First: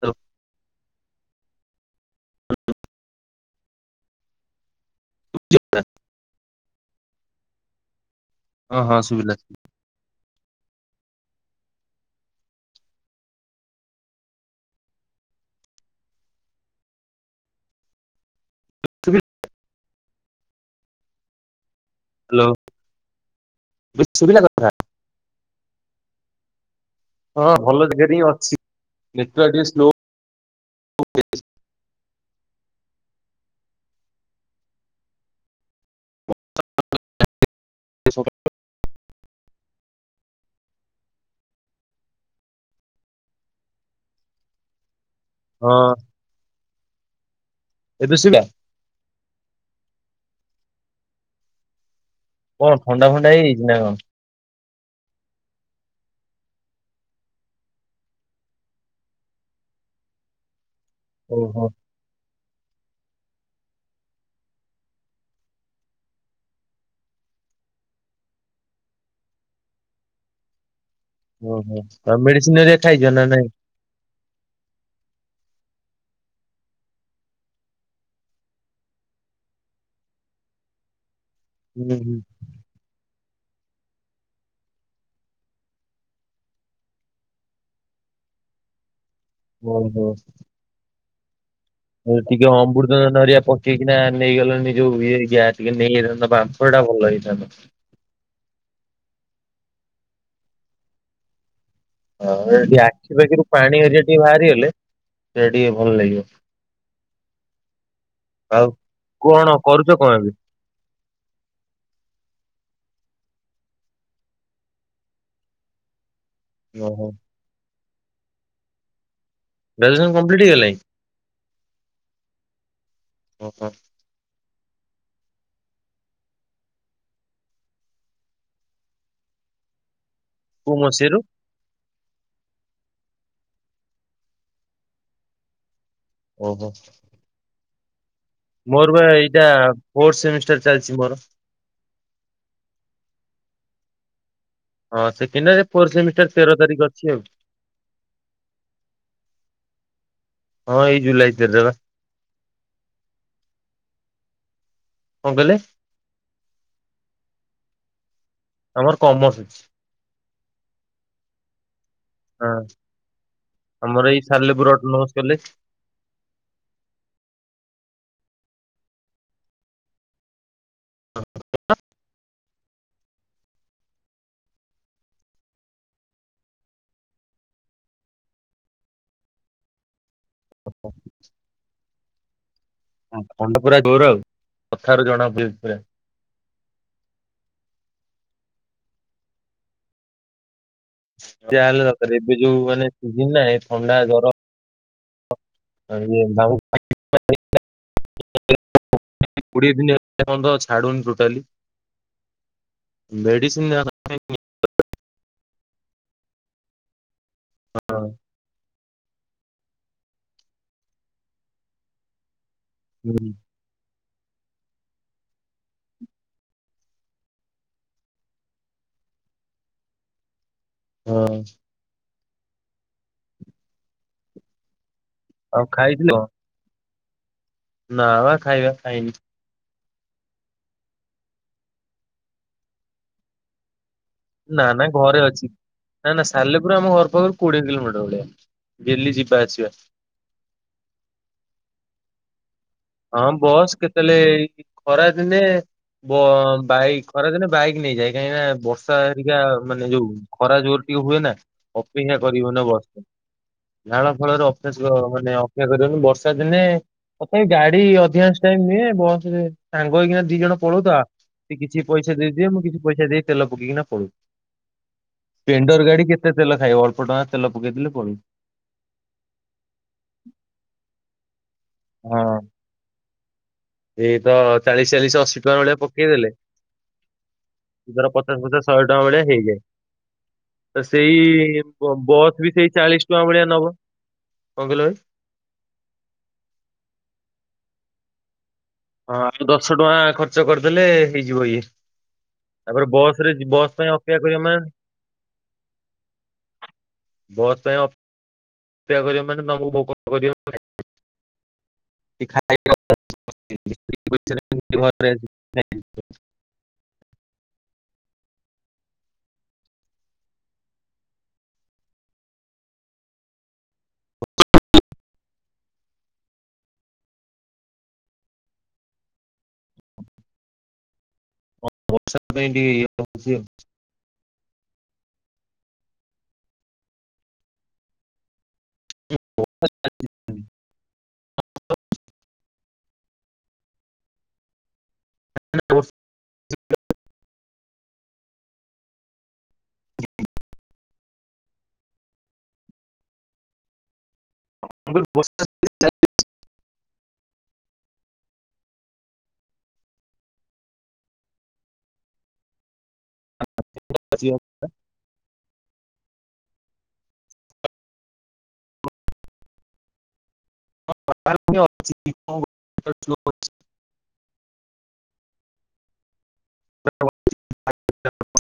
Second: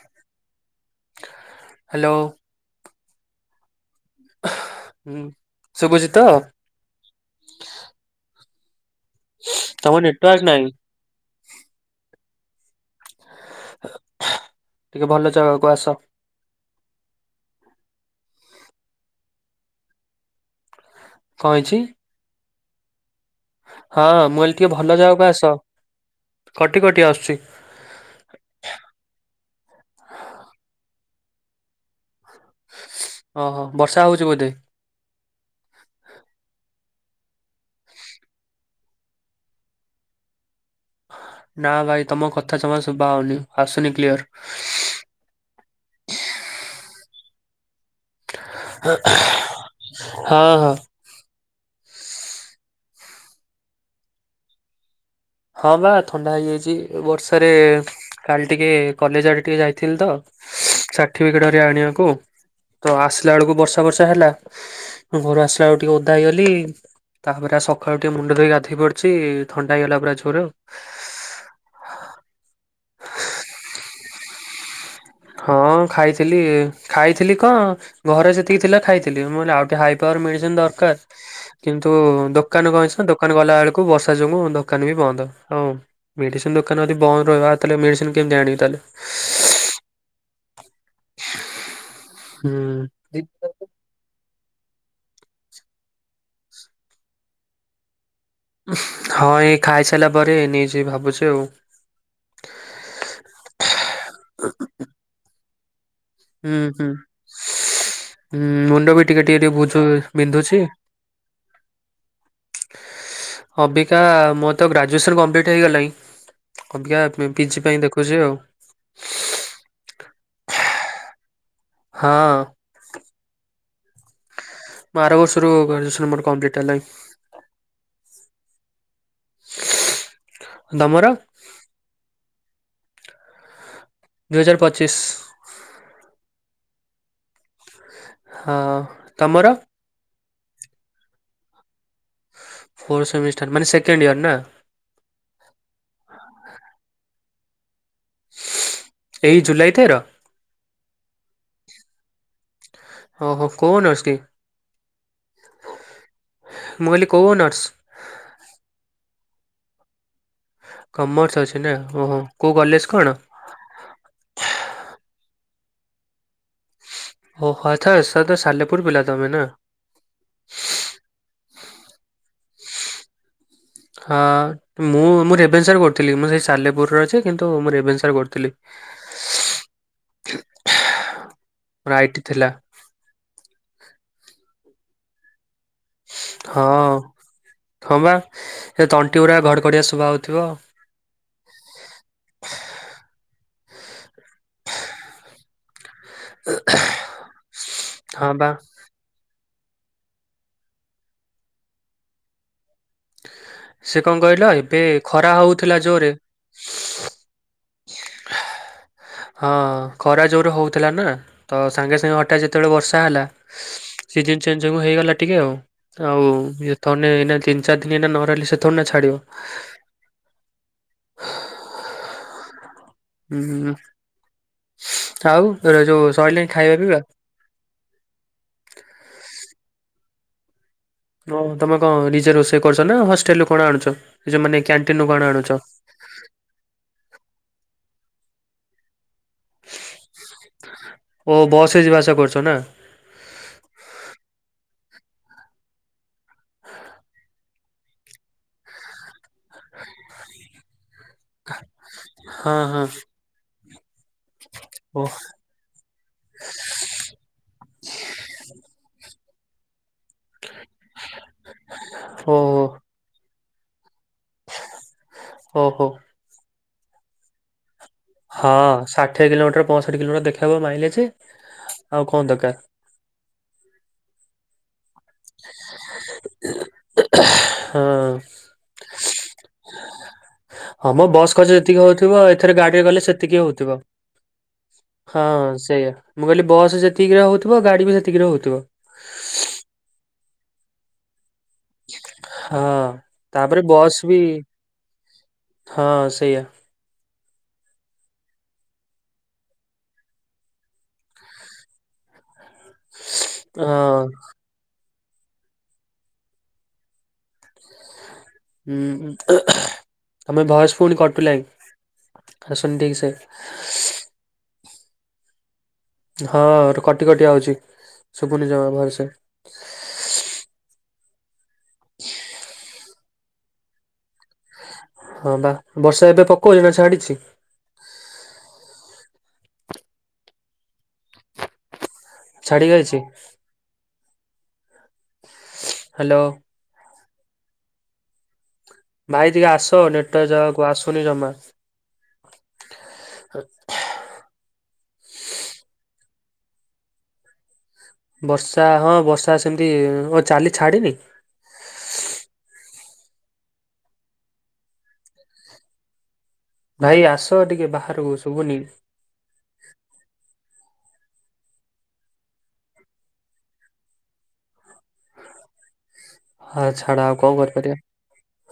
ତ ହାଲୋ। [inaudible] ହଁ ଶୁଭୁଚି ତ? ଓଁ ହଁ ଶୁଭିଲା। ତମ ନେଟ୍ୱାର୍କ ନାହିଁ। ଟିକେ ଭଲ ଜାଗାକୁ ଆସ। [unintelligible] କଣ ହେଇଚି? ହାଲୋ। ହଁ, ମୁଁ [unintelligible] ଟିକେ ଭଲ ଜାଗାକୁ ଆସ। କଟି କଟି ଆସୁଛି ହଁ ଭଲ ଜାଗାରେ ହିଁ ଅଛି, ନେଟ୍ୱର୍କ ଟିକେ ସ୍ଲୋ ଓହୋ, ବର୍ଷା ହଉଚି ବୋଧେ? [inaudible] ନାଁ ଭାଇ ତମ କଥା ଜମା ଶଭା ହଉନି ଆସୁନି କ୍ଲିୟର। ହଁ। ଏବେ [unintelligible] ହଁ-ହଁ। କଣ ଥଣ୍ଡା ଫଣ୍ଡା ହେଇଯାଇଚି ନାଁ କଣ? ହଁ ବା ଥଣ୍ଡା ହେଇଯାଇଛି ବର୍ଷାରେ କାଲି ଟିକେ କଲେଜ ଆଡେ ଟିକେ ଯାଇଥିଲି ତ ସାର୍ଟିଫିକେଟ ଓହୋ ଆଣିବାକୁ ତ ଆସିଲା ବେଳକୁ ବର୍ଷା ବର୍ଷା ହେଲା ଘରୁ ଆସିଲା ବେଳକୁ ଟିକେ ଓଧା ହେଇଗଲି। ତାପରା ସକାଳୁ ଟିକେ ମୁଣ୍ଡ ଧୋଇ ଗାଧୋଇ ପଡିଚଛି ଥଣ୍ଡା ହେଇଗଲା ପୁରା ଜୋର। ଓହୋ ତ ମେଡିସିନ ହେରୀକା ଖାଇଯ ନା ନାଇଁ? ହଁ ଖାଇଥିଲି ଖାଇଥିଲି କଣ? ଘରେ ସେତିକି ଥିଲା ଖାଇଥିଲି ଆଉ ଟିକିଏ ହାଇ ପାୱାର ମେଡିସିନ ଦରକାର। କିନ୍ତୁ ହୁଁ ହୁଁ ଦୋକାନ କଣ ହେଇଚି ନା ଦୋକାନ ଗଲା ବେଳକୁ ବର୍ଷା ଯୋଗୁ ଦୋକାନ ବି ବନ୍ଦ ହଉ ମେଡିସିନ ଦୋକାନ ଆଦି ବନ୍ଦ ରହିବ ତାଲେ ମେଡିସିନ କେମିତି ଆଣିବ ତାହେଲେ? ହୁଁ ହୁଁ। ଟିକେ ଅମୃତ ବଞ୍ଜ ହୁଁ। ଧରି ଆସ। କିିନା ନେଇଗଲଣିି ଯୋଉ ଇ ଟିକେ ନେଇଯଇଥାନ୍ତା ବାମ୍ପ ଟା ଭଲ ହେଇଥାନ୍ତା। ହଁ ଏଇ ଖାଇସାରିଲା ପରେ ନେଇଛି ଭାବୁଛି ଆଉ। ହଁ ଟିକେ ଆଖିପଖିରୁ ପାଣି ଏରି ଟିକେ ବାହାରିଗଲେ ସେଇଟା ଟିକେ ଭଲ ଲାଗିବ। ହୁଁ ହୁଁ। ଆଉ ଉଁ ମୁଣ୍ଡ ବି ଟିକେ ଟିକେ କଣ ଟ ବୁଝ କରୁଛ କଣ ଏବେ? ବିନ୍ଧୁଛି। ଅବିକା ମୋର ତ ଗ୍ରାଜୁଏସନ କମ୍ପ୍ଲିଟ ହେଇଗଲାଣି। ଅବିକା ଓହୋ ପିଜି ପାଇଁ ଦେଖୁଛି ଆଉ ଗ୍ରଜୁଏସନ କମ୍ପିଟି ହେଇଲାଣି? ହଁ ଓହୋ। ବାର ବର୍ଷରୁ ଗ୍ରାଜୁଏସନ ମୋର କମ୍ପଲିଟ ହେଲାଣି। କୋଉ ଦମର? ମସିହାରୁ? ଦୁଇହଜାର ପଚିଶ। ଓହୋ। ହଁ ମୋର ବା ଏଇଟା ତମର ଫୋଥ ସେମିଷ୍ଟର ଚାଲିଛି ମୋର। ଫୋଥ ସେମିଷ୍ଟାର ମାନେ ସେକେଣ୍ଡଇୟର ନା? ହଁ ସେକିଣ୍ଡ ପୋର ସେମିଷ୍ଟାର ତେର ତାରିଖ ଅଛି ଆଉ। ଏଇ ଜୁଲାଇ ତେର? ହଁ ଏଇ ଜୁଲାଇ ତେର ଵା। ଓ ହୋ କୋଉ ଅନସ୍ କି? କଣ କହିଲେ? ମୁଁ କହିଲି କୋଉ ଅନର୍ସ? ତମର କମର୍ସ ଅଛି। କମର୍ସ ଅଛି ନା ଓହୋ। ହଁ କୋଉ କଲେଜ କଣ ଆମର ଏଇ ସାଲେପୁର ଅଟ ନମସ୍ କଲେଜ ଓ ହ ସାର୍ ତ ସାଲେପୁର ପିଲା ତମେ ନା? [unintelligible] ହଁ। ମୁଁ ମୁଁ ରେଭେନସାରେ କରୁଥିଲି ମୁଁ ସେଇ ସାଲେପୁରରେ ଅଛି କିନ୍ତୁ ମୁଁ ରେଭେନସାରେ କରୁଥିଲି। [unintelligible] ମୋର ଆଇଟି ଥିଲା [unintelligible] ହ ଖଣ୍ଡ ପୁରା ଗୋର ଆଉ କଥାରୁ ଜଣା ପଡୁଛି ପୁରା। ହଁ ହଁ ବା ଏ ତଣ୍ଟି ଗୁଡ଼ା ଘଡ଼ ଘଡ଼ିଆ ସୁଭାଯାଉଥିବ। ଯାହାହେଲେ ଦରକାର ଏବେ ଯୋଉଁ ମାନେ ସିଜିନ ନା ଥଣ୍ଡା ଜର ରହିବେ [unintelligible] ହଁ ବା କୋଡିଏ ଦିନ ହେ ପର୍ଯ୍ୟନ୍ତ ଛାଡୁନି ଟୋଟାଲି ମେଡିସିନ ହଁ ସେ କଣ କହିଲ ଏବେ ଖରା ହଉଥିଲା ଜୋରେ ହଁ ଖରା ଯୋର ହଉଥିଲା ନା ତ ସାଙ୍ଗେ ସାଙ୍ଗେ ହଠାତ୍ ଯେତେବେଳେ ବର୍ଷା ହେଲା ସିଜିନ୍ ଚେଞ୍ଜ ଯୋଗୁ ହେଇଗଲା ଟିକେ ଆଉ। ଆଉ ଏଥେନେ ଏଇନା ତିନି ଚାରି ଦିନ ଏଇ ନ ରହିଲେ ସେ ଥଣ୍ଡା ଛାଡ଼ିବ। ହଁ ହୁଁ ଆଉ ଏରା ଯୋଉ ସରିଲାଣି ଖାଇବା ପିଇବା। ନା ବା ଖାଇବା ଖାଇନି। ହଁ ତମେ କଣ ନିଜେ ରୋଷେଇ କରୁଛ ନା ହଷ୍ଟେଲ ରୁ କଣ ଆଣୁଛ? ଏଇ ଯୋଉ ମାନେ ନା ନା କ୍ୟାଣ୍ଟିନ ରୁ ଘରେ କଣ ଅଛି। ଆଣୁଛ? ନା ନା ସାଲେପୁର ଆମ ଘର ପାଖରୁ କୋଡ଼ିଏ କିଲୋମିଟର ହବ। ଡେଲି ଯିବା ଆସିବା। ଓ ବସରେ ଯିବା ଆସିବା କରୁଛ ନାଁ। ହଁ ବସ୍ କେତେବେଳେ ଖରା ଦିନେ ବ ବାଇକ୍ ଖରାଦିନେ ବାଇକ୍ ନେଇଯାଏ। କାହିଁକି ନା ବର୍ଷା ହେରିକା ମାନେ ଯୋଉ ଖରା ଜୋର ଟିକେ ହୁଏ ନା ଅପେକ୍ଷା ହଁ କରିବୁନ ହଁ ବସ୍ ନାଳ ଫାଳରେ [unintelligible] ମାନେ ଅପେକ୍ଷା କରିବାକୁ ବର୍ଷାଦିନେ [unintelligible] ଗାଡି ଅଧିକାଂଶ ଟାଇମ୍ ନୁହଁ ବସ ରେ ସାଙ୍ଗ ହେଇକିନା ଦି ଜଣ ପଳଉ ତ ଆଉ ସେ କିଛି ପଇସା ଓ ଦେଇଦିଏ ଓହୋ। ମୁଁ କିଛି ପଇସା ଦେଇ ତେଲ ପକେଇକିନା ପଳଉ। ଓହୋ ପେଣ୍ଡର ଗାଡ଼ି କେତେ ତେଲ ଖାଇବ? ଅଳ୍ପ ଟଙ୍କା ତେଲ ପକେଇଥିନେ ପଳଉ। ହଁ ଷାଠିଏ କିଲୋମିଟର ପଞ୍ଚଷଠି କିଲୋମିଟର ଦେଖାହେବ ମାଇଲେଜ୍ ହଁ ଏଇ ତ ଚାଳିଶ ଚାଳିଶ ଅ ଅଶୀ ଟଙ୍କା ଭଳିଆ ପକେଇଦେଲେ ସେ ତାର ହଁ ପଚାଶ ପଚାଶ ଶହେ ଟଙ୍କା ଭଳିଆ ହେଇଯାଏ। ତ ହଁ ମ ବସ୍ ଖର୍ଚ୍ଚ ସେଇ ଯେତିକି ବ ହଉଥିବ ବସ୍ ବି ଏଥିରେ ସେଇ ଗାଡିରେ ଗଲେ ଚାଳିଶ ଟଙ୍କା ସେତିକି ଭଳିଆ ହଉଥିବ। ନବ। କଣ କହିଲ ଭାଇ? ହଁ ସେଇଆ ମୁଁ କହିଲି ବସ୍ ଯେତିକିରେ ହଉଥିବ ଗାଡି ବି ସେତିକିରେ ହଉଥିବ। ହଁ କିନ୍ତୁ ଆଉ ଦଶ ଟଙ୍କା ଖର୍ଚ୍ଚ କରିଦେଲେ ହେଇଯିବ ଇଏ। ହଁ ତାପରେ ବସ ରେ ତାପରେ ବସ୍ ପାଇଁ ବି ଅପେକ୍ଷା କରିବ ମା ହଁ ସେଇଆ। ବସ ପାଇଁ ଅ ସେଆ କରିବ ମାନେ ତମକୁ ଭୋକ କରିବ ହଁ [unintelligible] ହୁଁ ତମେ ଭୟସ୍ ପୁଣି କଟଲାଣି। ଆସୁନି ଠିକ୍ ସେ ହଁ କଟି କଟି ଆଉଛି ଶୁଭୁନି ଜମା ଭରସେ ବର୍ଷା ପାଇଁ ଟିକେ ଇଏ ହଉଛି ହଁ ବା ବର୍ଷା ଏବେ ପକାଉଛି ନା ଛାଡିଛି? [unintelligible] ଛାଡିଗାଇଛି? [unintelligible] ହେଲୋ। [unintelligible] ଭାଇ ଟିକେ ଆସ ନେଟ୍ ଜାକୁ ଆସୁନି ଜମା। ହ [unintelligible] [unintelligible] ବର୍ଷା ହଁ ବର୍ଷା ସେମିତି ଆଉ ଚାଲି ଛାଡିିନି? [unintelligible] [unintelligible] ଭାଇ ଆସ ଟିକେ ବାହାରକୁ ଶୁଭୁନି? [unintelligible] ହଁ ଛାଡ଼ ଆଉ କଣ କରିପାରିବା? [unintelligible]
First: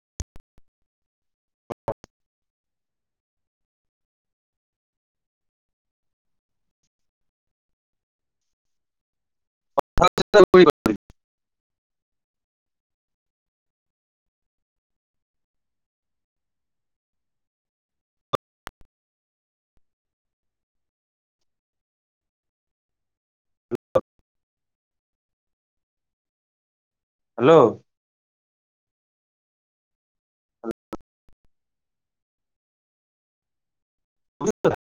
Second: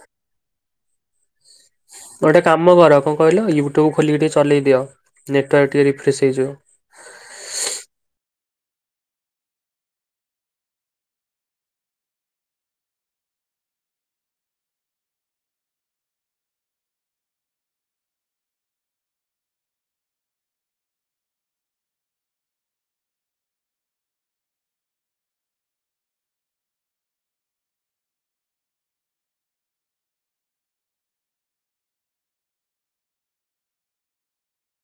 ଗୋଟେ କାମ କର କଁ କହିଲ ୟୁଟ୍ୟୁବ ଖୋଲିକି ଟିକେ ଚଲେଇ ଦିଅ। ନେଟୱାର୍କ ଟିକେ ରିଫ୍ରେଶ୍ ହେଇଯିବ। [unintelligible] ହାଲୋ। [unintelligible] [unintelligible]